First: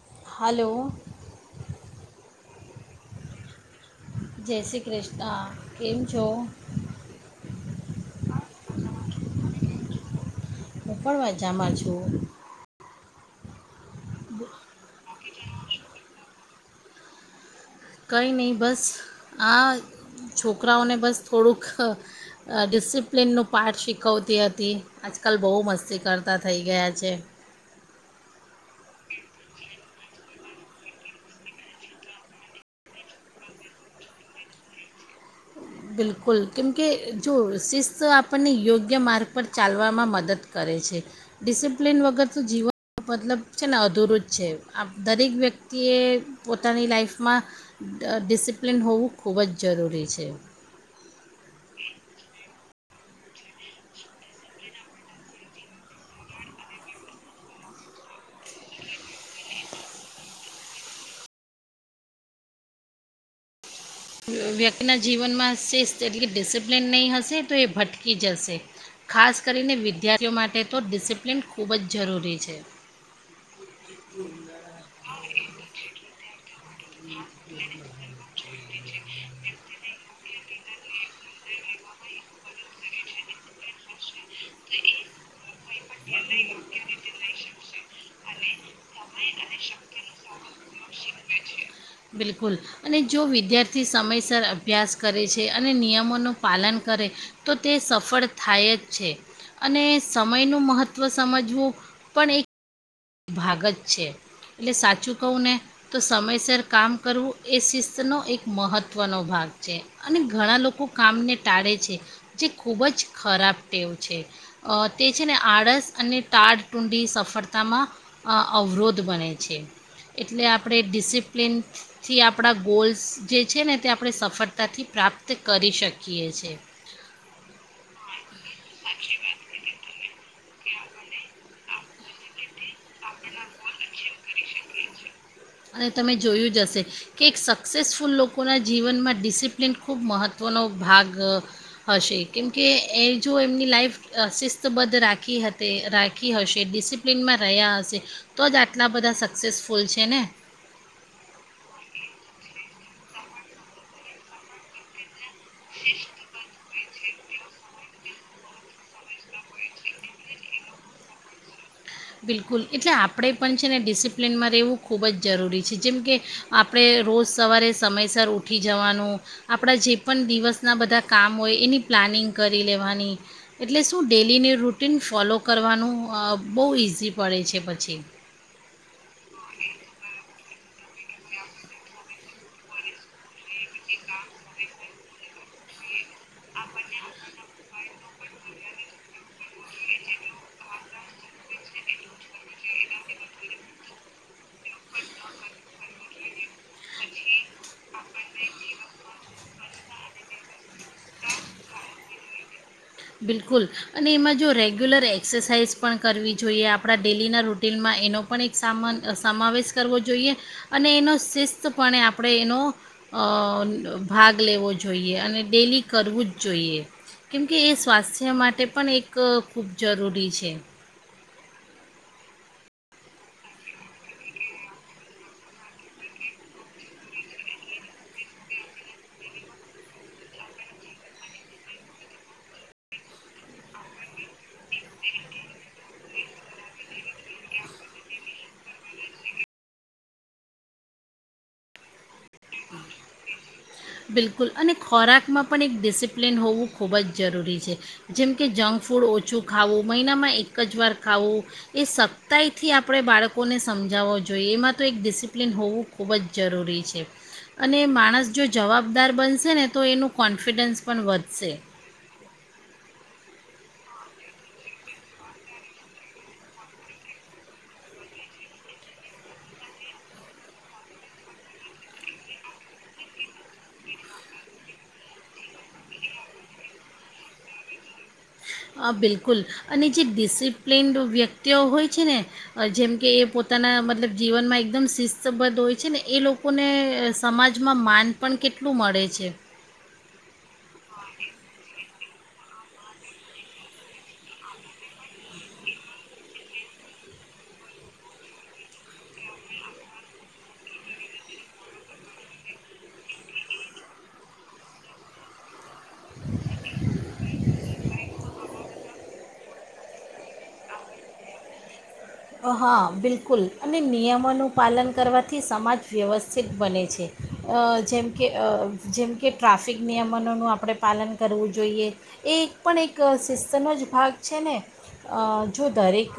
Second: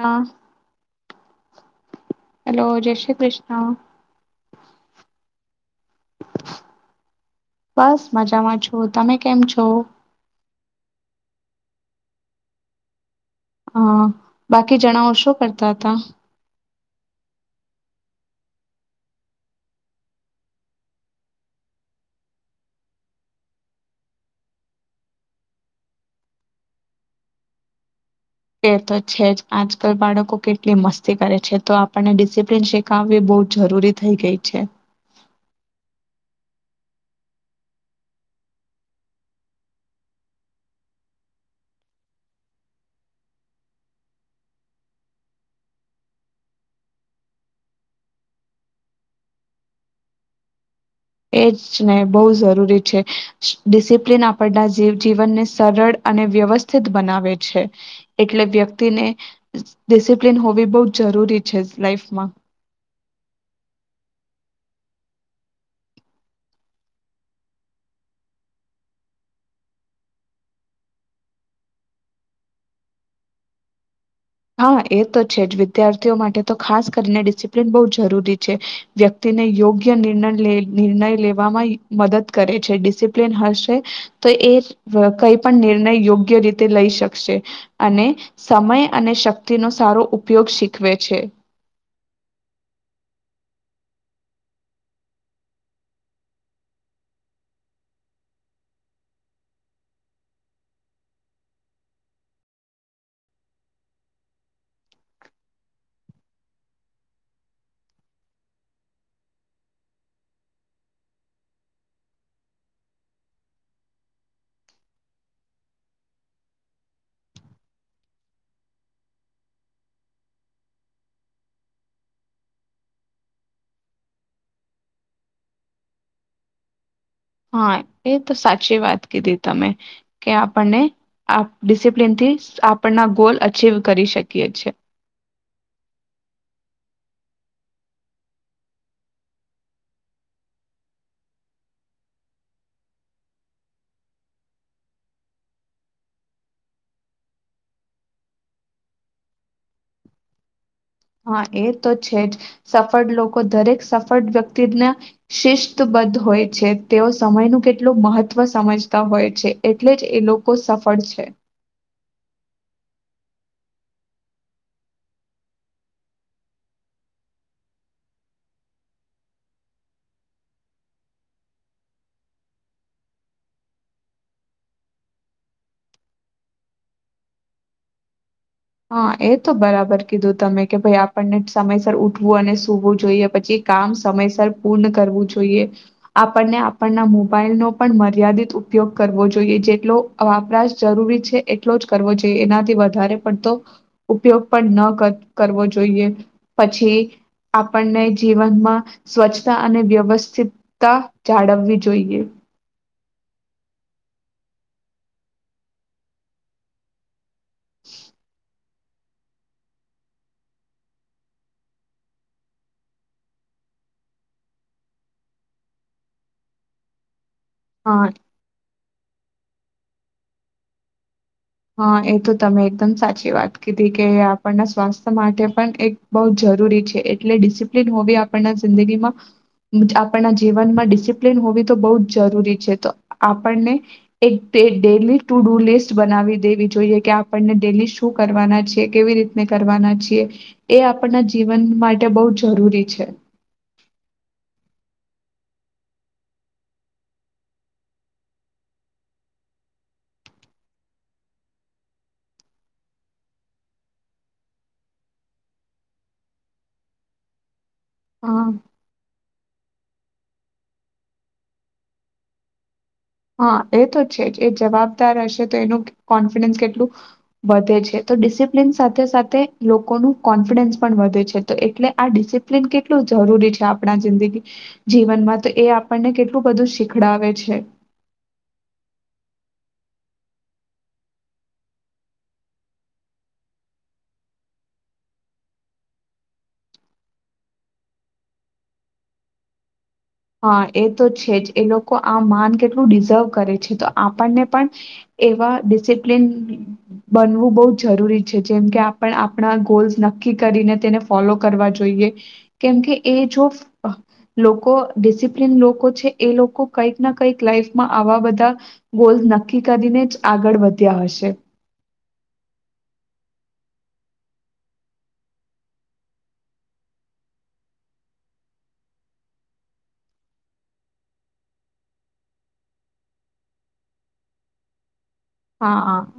હા hello hello, જય શ્રી કૃષ્ણ. જય શ્રી કૃષ્ણ. કેમ છો બસ મજામાં છો. તમે કેમ છો? હું પણ વાજામા છું. હા બાકી જણાઓ, શું કરતા હતા? કંઈ નહીં બસ આ છોકરાઓને બસ થોડુંક ડિસિપ્લિનનું પાઠ શીખવતી હતી આજકાલ બહુ મસ્તી કરતા થઈ ગયા છે. એ તો છે જ આજકાલ બાળકો કેટલી મસ્તી કરે છે તો આપણને ડિસિપ્લિન શીખાવવી બહ જરૂરી થઈ ગઈ છે. બિલકુલ કેમકે જો શિસ્ત આપણને યોગ્ય માર્ગ પર ચાલવામાં મદદ કરે છે. ડિસિપ્લિન વગર તો જીવન મતલબ છે ને અધૂરું જ છે. દરેક વ્યક્તિએ પોતાની લાઈફમાં ડ ડિસિપ્લિન હોવું ખૂબ જ જરૂરી છે. એ જ ને બહુ જરૂરી છે. ડિસિપ્લિન આપણના જીવ જીવનને સરળ અને વ્યવસ્થિત બનાવે છે. એટલે વ્યક્તિને ડિસિપ્લિન હોવી બહુ જરૂરી છે લાઈફમા. વ્યક્તિના જીવનમાં શિસ્ત એટલે ડિસિપ્લિન નહીં હશે તો એ ભટકી જશે ખાસ કરીને વિદ્યાર્થીઓ માટે તો ડિસિપ્લિન ખૂબ જ જરૂરી છે. હા એ તો છે જ વિદ્યાર્થીઓ માટે તો ખાસ કરીને ડિસિપ્લીન બહુ જરૂરી છે વ્યક્તિને યોગ્ય નિર્ણય નિર્ણય લેવામાં મદદ કરે છે ડિસિપ્લન હશે તો એ કઈ પણ નિર્ણય યોગ્ય રીતે લઈ શકશે અને સમય અને શક્તિનોો સારો ઉપ ઉપયોગ શીખવે છે બિલકુલ અને જો વિદ્યાર્થી સમયસર અભ્યાસ કરે છે અને નિયમોનું પાલન કરે તો તે સફળ થાય જ છે અને સમયનું મહત્ત્વ સમજવું પણ એક ભાગ જ છે એટલે સાચું કહું ને તો સમયસર કામ કરવું એ શિસ્તનો એક મહત્ત્વનો ભાગ છે અને ઘણા લોકો કામને ટાળે છે જે ખૂબ જ ખરાબ ટેવ છે તે છે ને આળસ અને ટાળ ટુંડી સફળતામાં અવરોધ બને છે એટલે આપણે ડિસિપ્લિનથી આપણા ગોલ્સ જે છે ને તે આપણે સફળતાથી પ્રાપ્ત કરી શકીએ છે. હા એ તો સાચી વાત કીધી તમે કે આપણને આપ ડિસિપ્લિનથી આપણના ગોલ અચીવ કરી શકીએ છે. અને તમે જોયું જ હશે કે એક સક્સેસફુલ લોકોના જીવનમાં ડિસિપ્લિન ખૂબ મહત્ત્વનો ભાગ હશે કેમકે એ જો એમની લાઈફ શિસ્તબદ્ધ રાખી હતી રાખી હશે ડિસિપ્લિનમાં રહ્યા હશે તો જ આટલા બધા સક્સેસફુલ છે ને હા એ તો છે જ સફળ લોકો દરેક સફળ વ્યક્તિના શિસ્તબદ્ધ હોય છે. તેઓ સમયનું કેટલું મહત્વ સમજતા હોય છે એટલે જ એ લોકો સફળ છે. બિલકુલ એટલે આપણે પણ છે ને ડિસિપ્લિનમાં રહેવું ખૂબ જ જરૂરી છે જેમ કે આપણે રોજ સવારે સમયસર ઉઠી જવાનું આપણા જે પણ દિવસના બધા કામ હોય એની પ્લાનિંગ કરી લેવાની એટલે શું ડેલીની રૂટન ફોલો કરવાનું બહુ ઇઝી ઘસી પડે છે પછી હા એ તો બરાબર કીધું તમે કે ભાઈ આપણને સમયસર ઉઠવું અને સુવું જોઈએ પછી કામ સમયસર પૂર્ણ જોઈ આપને આપના મોબાઈલ ન પણ મર્યાદિત ઉપયોગ કરવો જોઈએ જેટલો વપરાશ જરૂરી છે એટલો જ કરવો જોઈએ એનાથી વધારે તો ઉપયોગ પણ ન કરવો જોઈએ પછી આપણને જીવનમાં સ્વચ્છતા અને વ્યવસ્થિતતા જાળવવી જોઈએ. બિલકુલ અને એમાં જો રેગ્યુલર એક્સરસાઇઝ પણ કરવી જોઈએ આપણા ડેલીના રૂ હોટેલમાં એનો પણ સામાન સમાવેશ કરવો જોઈએ અને એનો શિસ્તપણે આપણે એનો ભાગ લેવો જોઈએ અને ડેલી કરવું જ જોઈએ કેમકે એ હા સ્વાસ્થ્ય માટે પણ એક ક ખૂબ જરૂરી છે. હા એ તો તમે એકદમ સાચી વાત કીધી કે આપણના સ્વાસ્થ્ય માટે પણ એક બહ જરૂરી છે એટલે ડિસિપ્લિન હોવી આપણના જિંદગીમાં આપણના જીવનમાં ડિસિપ્લિન હોવી તો બહું જ જરૂરી છે તો આપણને એક ડેલી ટુ ડુ લિસ્ટ બનાવી દેવી જોઈએ કે આપને ડેલી શું કરવાના છે કેવી રીતને કરવાના છીએ એ આપના જીવન માટે બ જરૂરી છે. બિલકુલ અને ખોરાકમાં પણ એક ડિસિપ્લિન હોવું ખૂબ જ જરૂરી છે જેમ કે જંક ફૂડ ઓછું ખાવું મહિનામાં એક જ વાર ખાવું એ સખ્તાઈથી આપણે બાળકોને સમજાવવો જોઈએ એમાં તો એક ડિસિપ્લિન હોવું ખૂબ જ જરૂરી છે. અને માણસ જો હા જવાબદાર બનશે ને તો એનું કોન્ફિડન્સ પણ વધશે. હા એ તો છે જ એ જવાબદાર હશે તો એનું કોન્ફિડન્સ કેટલું વધે છે તો ડિસિપ્લિન સાથે સાથે લોકોનું કોન્ફિડન્સ પણ વધે છે તો એટલે આ ડિસિપ્લિન કેટલું જરૂરી છે આપણા જિંદગી જીવનમાં તો એ આપણને કેટલું બધું શીખડાવે છે. બિલકુલ અને જે ડિસિપ્લિન્ડ વ્યક્તિઓ હોય છે ને જેમ કે એ પોતાના મતલબ જીવનમાં એકદમ શિસ્તબદ્ધ હોય છે ને એ લોકોને સમાજમાં માન પણ કેટલું મળે છે. હા એ તો છે જ એ લોકો લોકો આ માન કેટલું ડિઝર્વ કરે છે તો આપણને પણ એવા ડિસિપ્લન બનવું બહ જરૂરી છે જેમ કે આપ આપણા ગોલ્સ નક્કી કરીને તેને ફોલો કરવા જોઈએ કેમકે એ જો લોકો ડિસિપ્લન લોકો છે એ લોકો કંઈક ના કંઈક લાઈફમાં આવા બધા ગોલ્ નક્કી કરીને જ આગળ વધ્યા હશે. હા બિલકુલ અને નિયમોનું પાલન કરવાથી સમાજ વ્યવસ્થિત બને છે, જેમ કે જેમ કે ટ્રાફિક નિયમનોનું આપણે પાલન કરવું જોઈએ, એ એક પણ એક સિસ્તનો જ ભાગ છે ને. જો હા હા દરેક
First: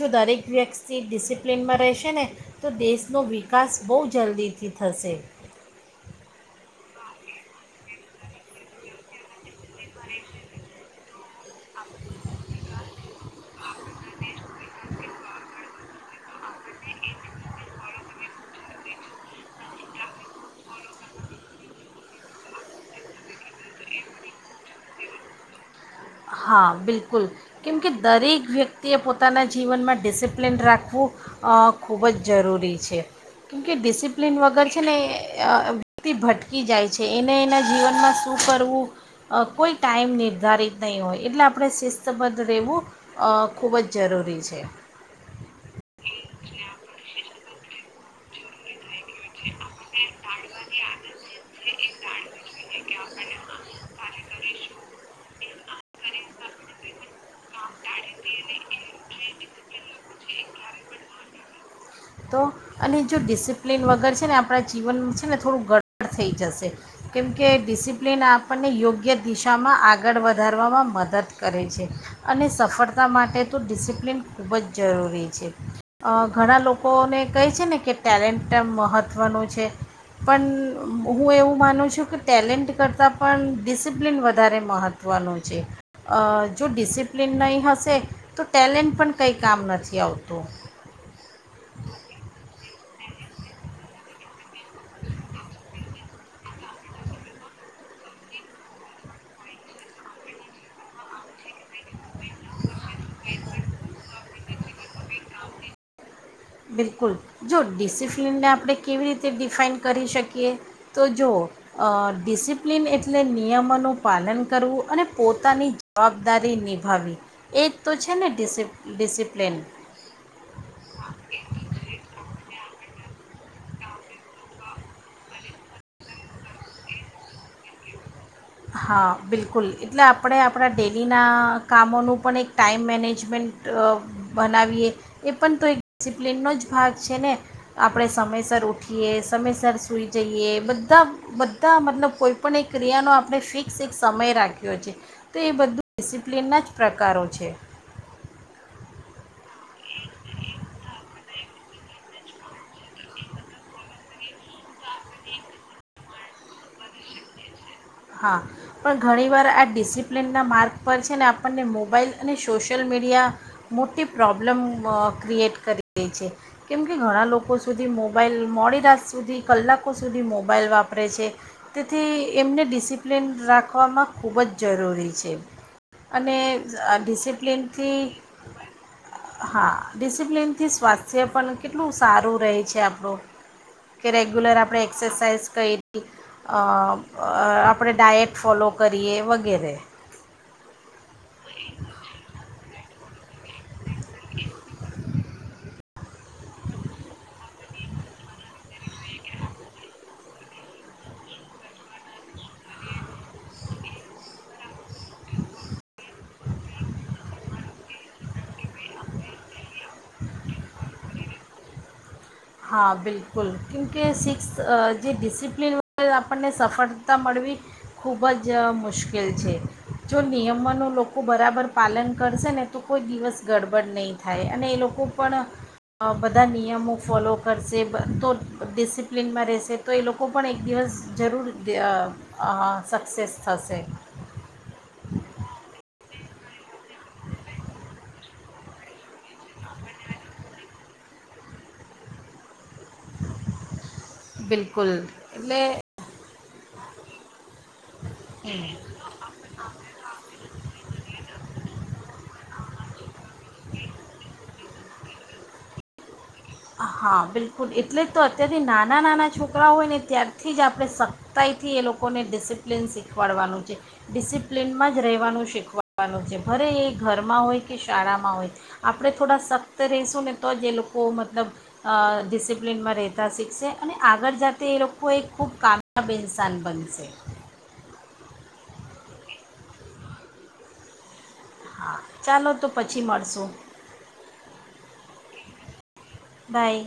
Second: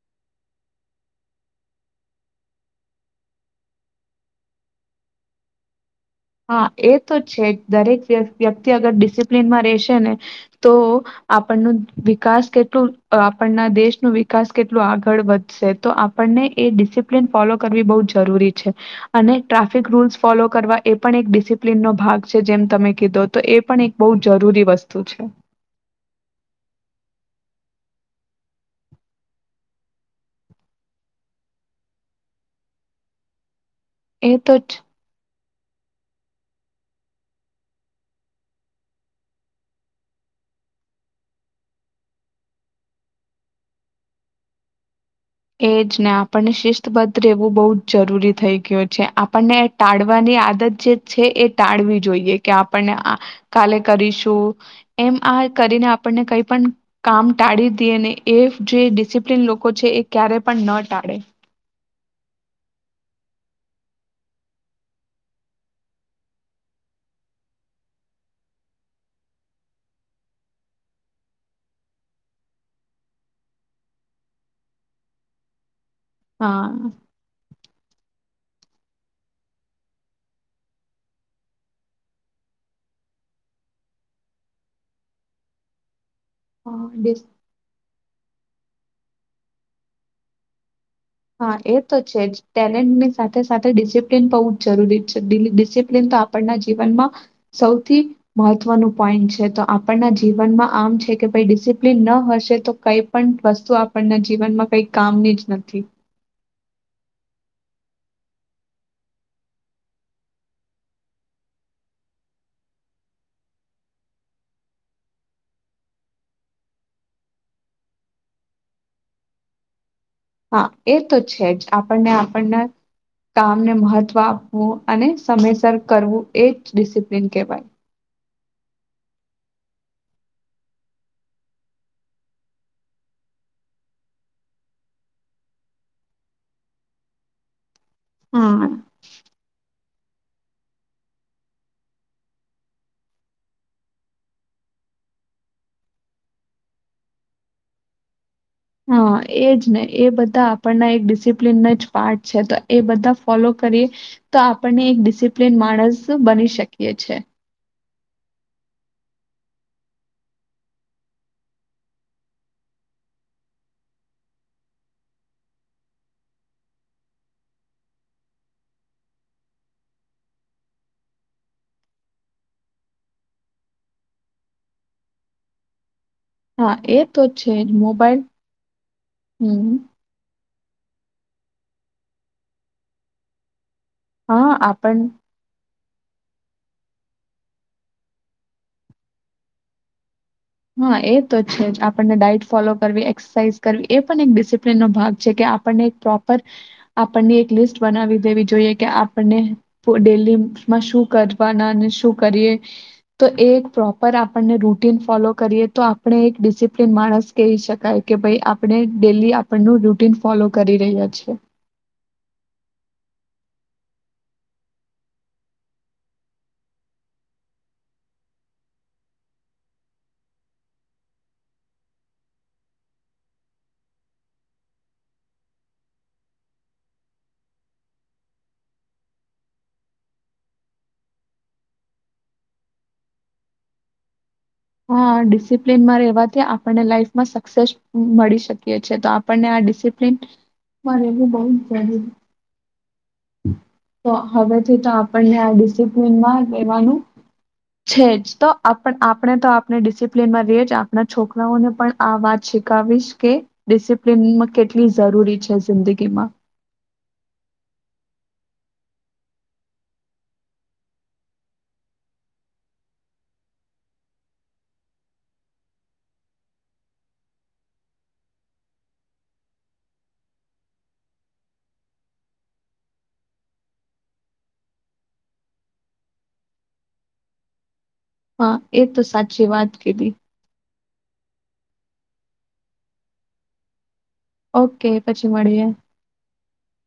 જો દરેક વ્યક્તિ ડિસિપ્લિનમાં રહેશે ને, તો દેશનો વિકાસ બહુ જલ્દીથી થશે. હા એ તો છે દરેક વ્યક્તિ અગર ડિસિપ્લીનમાં રહેશે ને, તો આપણ ન વિકાસ કેટલું આપણના દેશ ન વિકાસ કેટલું આગળ વધ તો આપણને એ ડિસિપ્લન ફોલો કરવી બહ જરૂરી છે, અને ટ્રાફિક રૂલ્સ ફોલો કરવા એ પણ એક ડિસિપ્લિનનો ભાગ છે જેમ તમે કીધો તો એ પણ એક બહુ જરૂરી વસ્તુ છે. હા બિલકુલ, કેમકે દરેક વ્યક્તિએ પોતાના જીવનમાં ડિસિપ્લિન રાખવું, ખૂબ જ જરૂરી છે. કેમકે એ ડિસિપ્લિન તો વગર છે ને એ વ્યક્તિ ભટકી જાય છે એને એના જીવનમાં શું કરવું, કોઈ ટાઈમ નિર્ધારિત નહીં હોય એટલે આપણે શિસ્તબદ્ધ રહેવું, ખૂબ જ જરૂરી છે. એજ ને આપણને શિસ્તબદ્ધ રહેવું બહુ જ જરૂરી થઈ ગયું છે. આપણને ટાળવાની આદત જે છે એ ટાળવી જોઈએ કે આપણને, આ કાલે કરીશું એમ આ કરીને આપણને કઈ પણ કામ ટાળી દઈએ ને એ જે ડિસિપ્લન લોકો છે એ ક્યારે પણ ન ટાળે. તો, અને જો ડિસિપ્લિન વગર છે ને આપણાં જીવનમાં છે ને થોડું ગડ થઈ જશે, કેમકે ડિસિપ્લિન આપણને યોગ્ય દિશામાં આગળ વધારવામાં મદદ કરે છે, અને સફળતા માટે તો ડિસિપ્લિન ખૂબ જ જરૂરી છે. અ ઘણા હા લોકો હા, લોકોને કહે છે ને કે ટેલેન્ટ મહત્ત્વનું છે, પણ હું એવું માનું છું કે ટેલેન્ટ કરતાં પણ ડિસિપ્લિન વધારે મહત્ત્વનું છે. અ જો ડિસ ડિસિપ્લન નહીં હશે તો ટેલેન્ટ પણ કંઈ કામ નથી આવતું. હા એ તો છે ટેલેન્ટ ની સાથે સાથે ડિસિપ્લિન બહુ જ જરૂરી છે ડિસિપ્લિન તો આપણના જીવનમાં, સૌથી મહત્વનું પોઈન્ટ છે તો આપણના જીવનમાં આમ છે કે ભાઈ ડિસિપ્લિન ન હશે તો કઈ પણ વસ્તુ આપણના જીવનમાં કઈ કામની જ નથી. બિલકુલ, જો ડિસિપ્લિનને આપણે કેવી રીતે ડિફાઈન કરી શકીએ, તો જોઓ ડિસિપ્લિન એટલે નિયમોનું પાલન કરવું અને પોતાની જવાબદારી નિભાવવી, એક તો છે ને ડિસ ડિસિપ્લિન. હા એ તો છે જ આપણને આપણને, કામને મહત્વ આપવું અને સમયસર કરવું એ જ ડિસિપ્લિન કહેવાય. હા બિલકુલ એટલે આપણે આપણા ડેલીના કામોનું પણ એક ટાઈમ મેનેજમેન્ટ બનાવીએ, એ પણ તો એક ડિસિપ્લિનનો જ ભાગ છે ને. આપણે સમયસર હમ ઉઠીએ સમયસર સુઈ જઈએ બધા બધા મતલબ કોઈપણ એક ક્રિયાનો આપણે ફિક્સ એક સમય રાખ્યો છે, તો એ બધું ડિસિપ્લિનના જ પ્રકારો છે. હા એ જ ને એ બધા આપણના એક ડિસિપ્લિનના જ પાર્ટ છે તો એ બધા ફોલો કરીએ, તો આપણને એક ડિસિપ્લિન માણસ બની શકીએ છે. હા, પણ ઘણીવાર આ ડિસિપ્લિનના માર્ગ પર છે ને આપણને મોબાઈલ અને સોશિયલ, મીડિયા મોટી પ્રોબ્લમ ક્રિએટ કરી રહી છે, કેમ કે ઘણા લોકો સુધી મોબાઈલ મોડી રાત સુધી કલાકો સુધી મોબાઈલ વાપરે છે, તેથી એમને ડિસ ડિસિપ્લિન રાખવામાં ખૂબ જ જરૂરી છે. અને હા એ તો છે જ ડિસિપ્લનથી મોબાઈલ હમ હા ડિસિપ્લન થી સ્વાસ્થ્ય પણ કેટલું સારું રહે છે આપણું. કે હા રેગ્યુલર આપડે આપણ એક્સરસાઇઝ કરી અ આપ આપણે ડાયટ ફોલો કરીએ વગેરે. હા એ તો છે જ આપણને ડઇટ ફોલો કરવી એક્સરસાાઈઝ કરવી એ પણ એક ડિસિપ્લીનનો ભાગ છે કે આપણને એક પ્રોપર, આપણને એક લિસ્ટ બનાવી દેવી જોઈએ કે આપને ડેલી શું કરવા શું કરી તો એ પ્રોપર આપણને રૂટીન ફોલો. કરીએ તો આપ. આપણે એક ડિસિપ્લન માણસ કહી શકાય કે ભાઈ આપણે ડેલી આપણનું રૂટીન ફોલો કરી રહ્યા છે. હા બિલકુલ કેમકે સિક્સ જે ડિસિપ્લિન વ આપણને સફળતા મળવી ખૂબ જ મુશ્કેલ છે જો નિયમોનું લોકો બરાબર પાલન કરશે ને તો કોઈ દિવસ ગડબડ નહીં થાય અને એ લોકો પણ બધા નિયમો ફોલો કરશે તો ડિસિપ્લિનમાં રહેશે તો એ લોકો પણ એક દિવસ જરૂર સક્સેસ થશે. તે્યા આપ. લાઈફમાં સક્સેસ મળી. તો આપને ડિસિપ્લન માં રહેું બહુ તો હવેથી તો બિલકુલ આપણને આ એટલે ડિસિપ્લીનમાં રહેવાનું છે જ તો આપણે તો આપણે ડિસિપ્લીનમાં રહીએ જ આપણા છોકરાઓને પણ આ વાત શીખાવીશ ડિસિપ્લનમાં કેટ કેટલી જરૂરી છે જિંદગીમાં હા બિલકુલ એટલે જ તો અત્યારથી નાના નાના છોકરા હોય ને ત્યારથી જ આપણે સખ્તાઈથી એ લોકોને ડિસિપ્લિન શીખવાડવાનું છે ડિસિપ્લિનમાં જ રહેવાનું શીખવાડવાનું છે ભરે એ ઘરમાં હોય કે શાળામાં હોય આપણે થોડા સખ્ત રહશું ને તો જ એ લોકો મ મતલબ ડિસિપ્લિનમાં રહેતા શીખશે અને આગળ જાતે એ લોકો એક ખૂબ કામયાબ ઇન્સાન બનશે. હા એ તો સાચી વાત કીધી. હા ચાલો તો પછી મળશું. ઓકે પછી મળીએ. બાય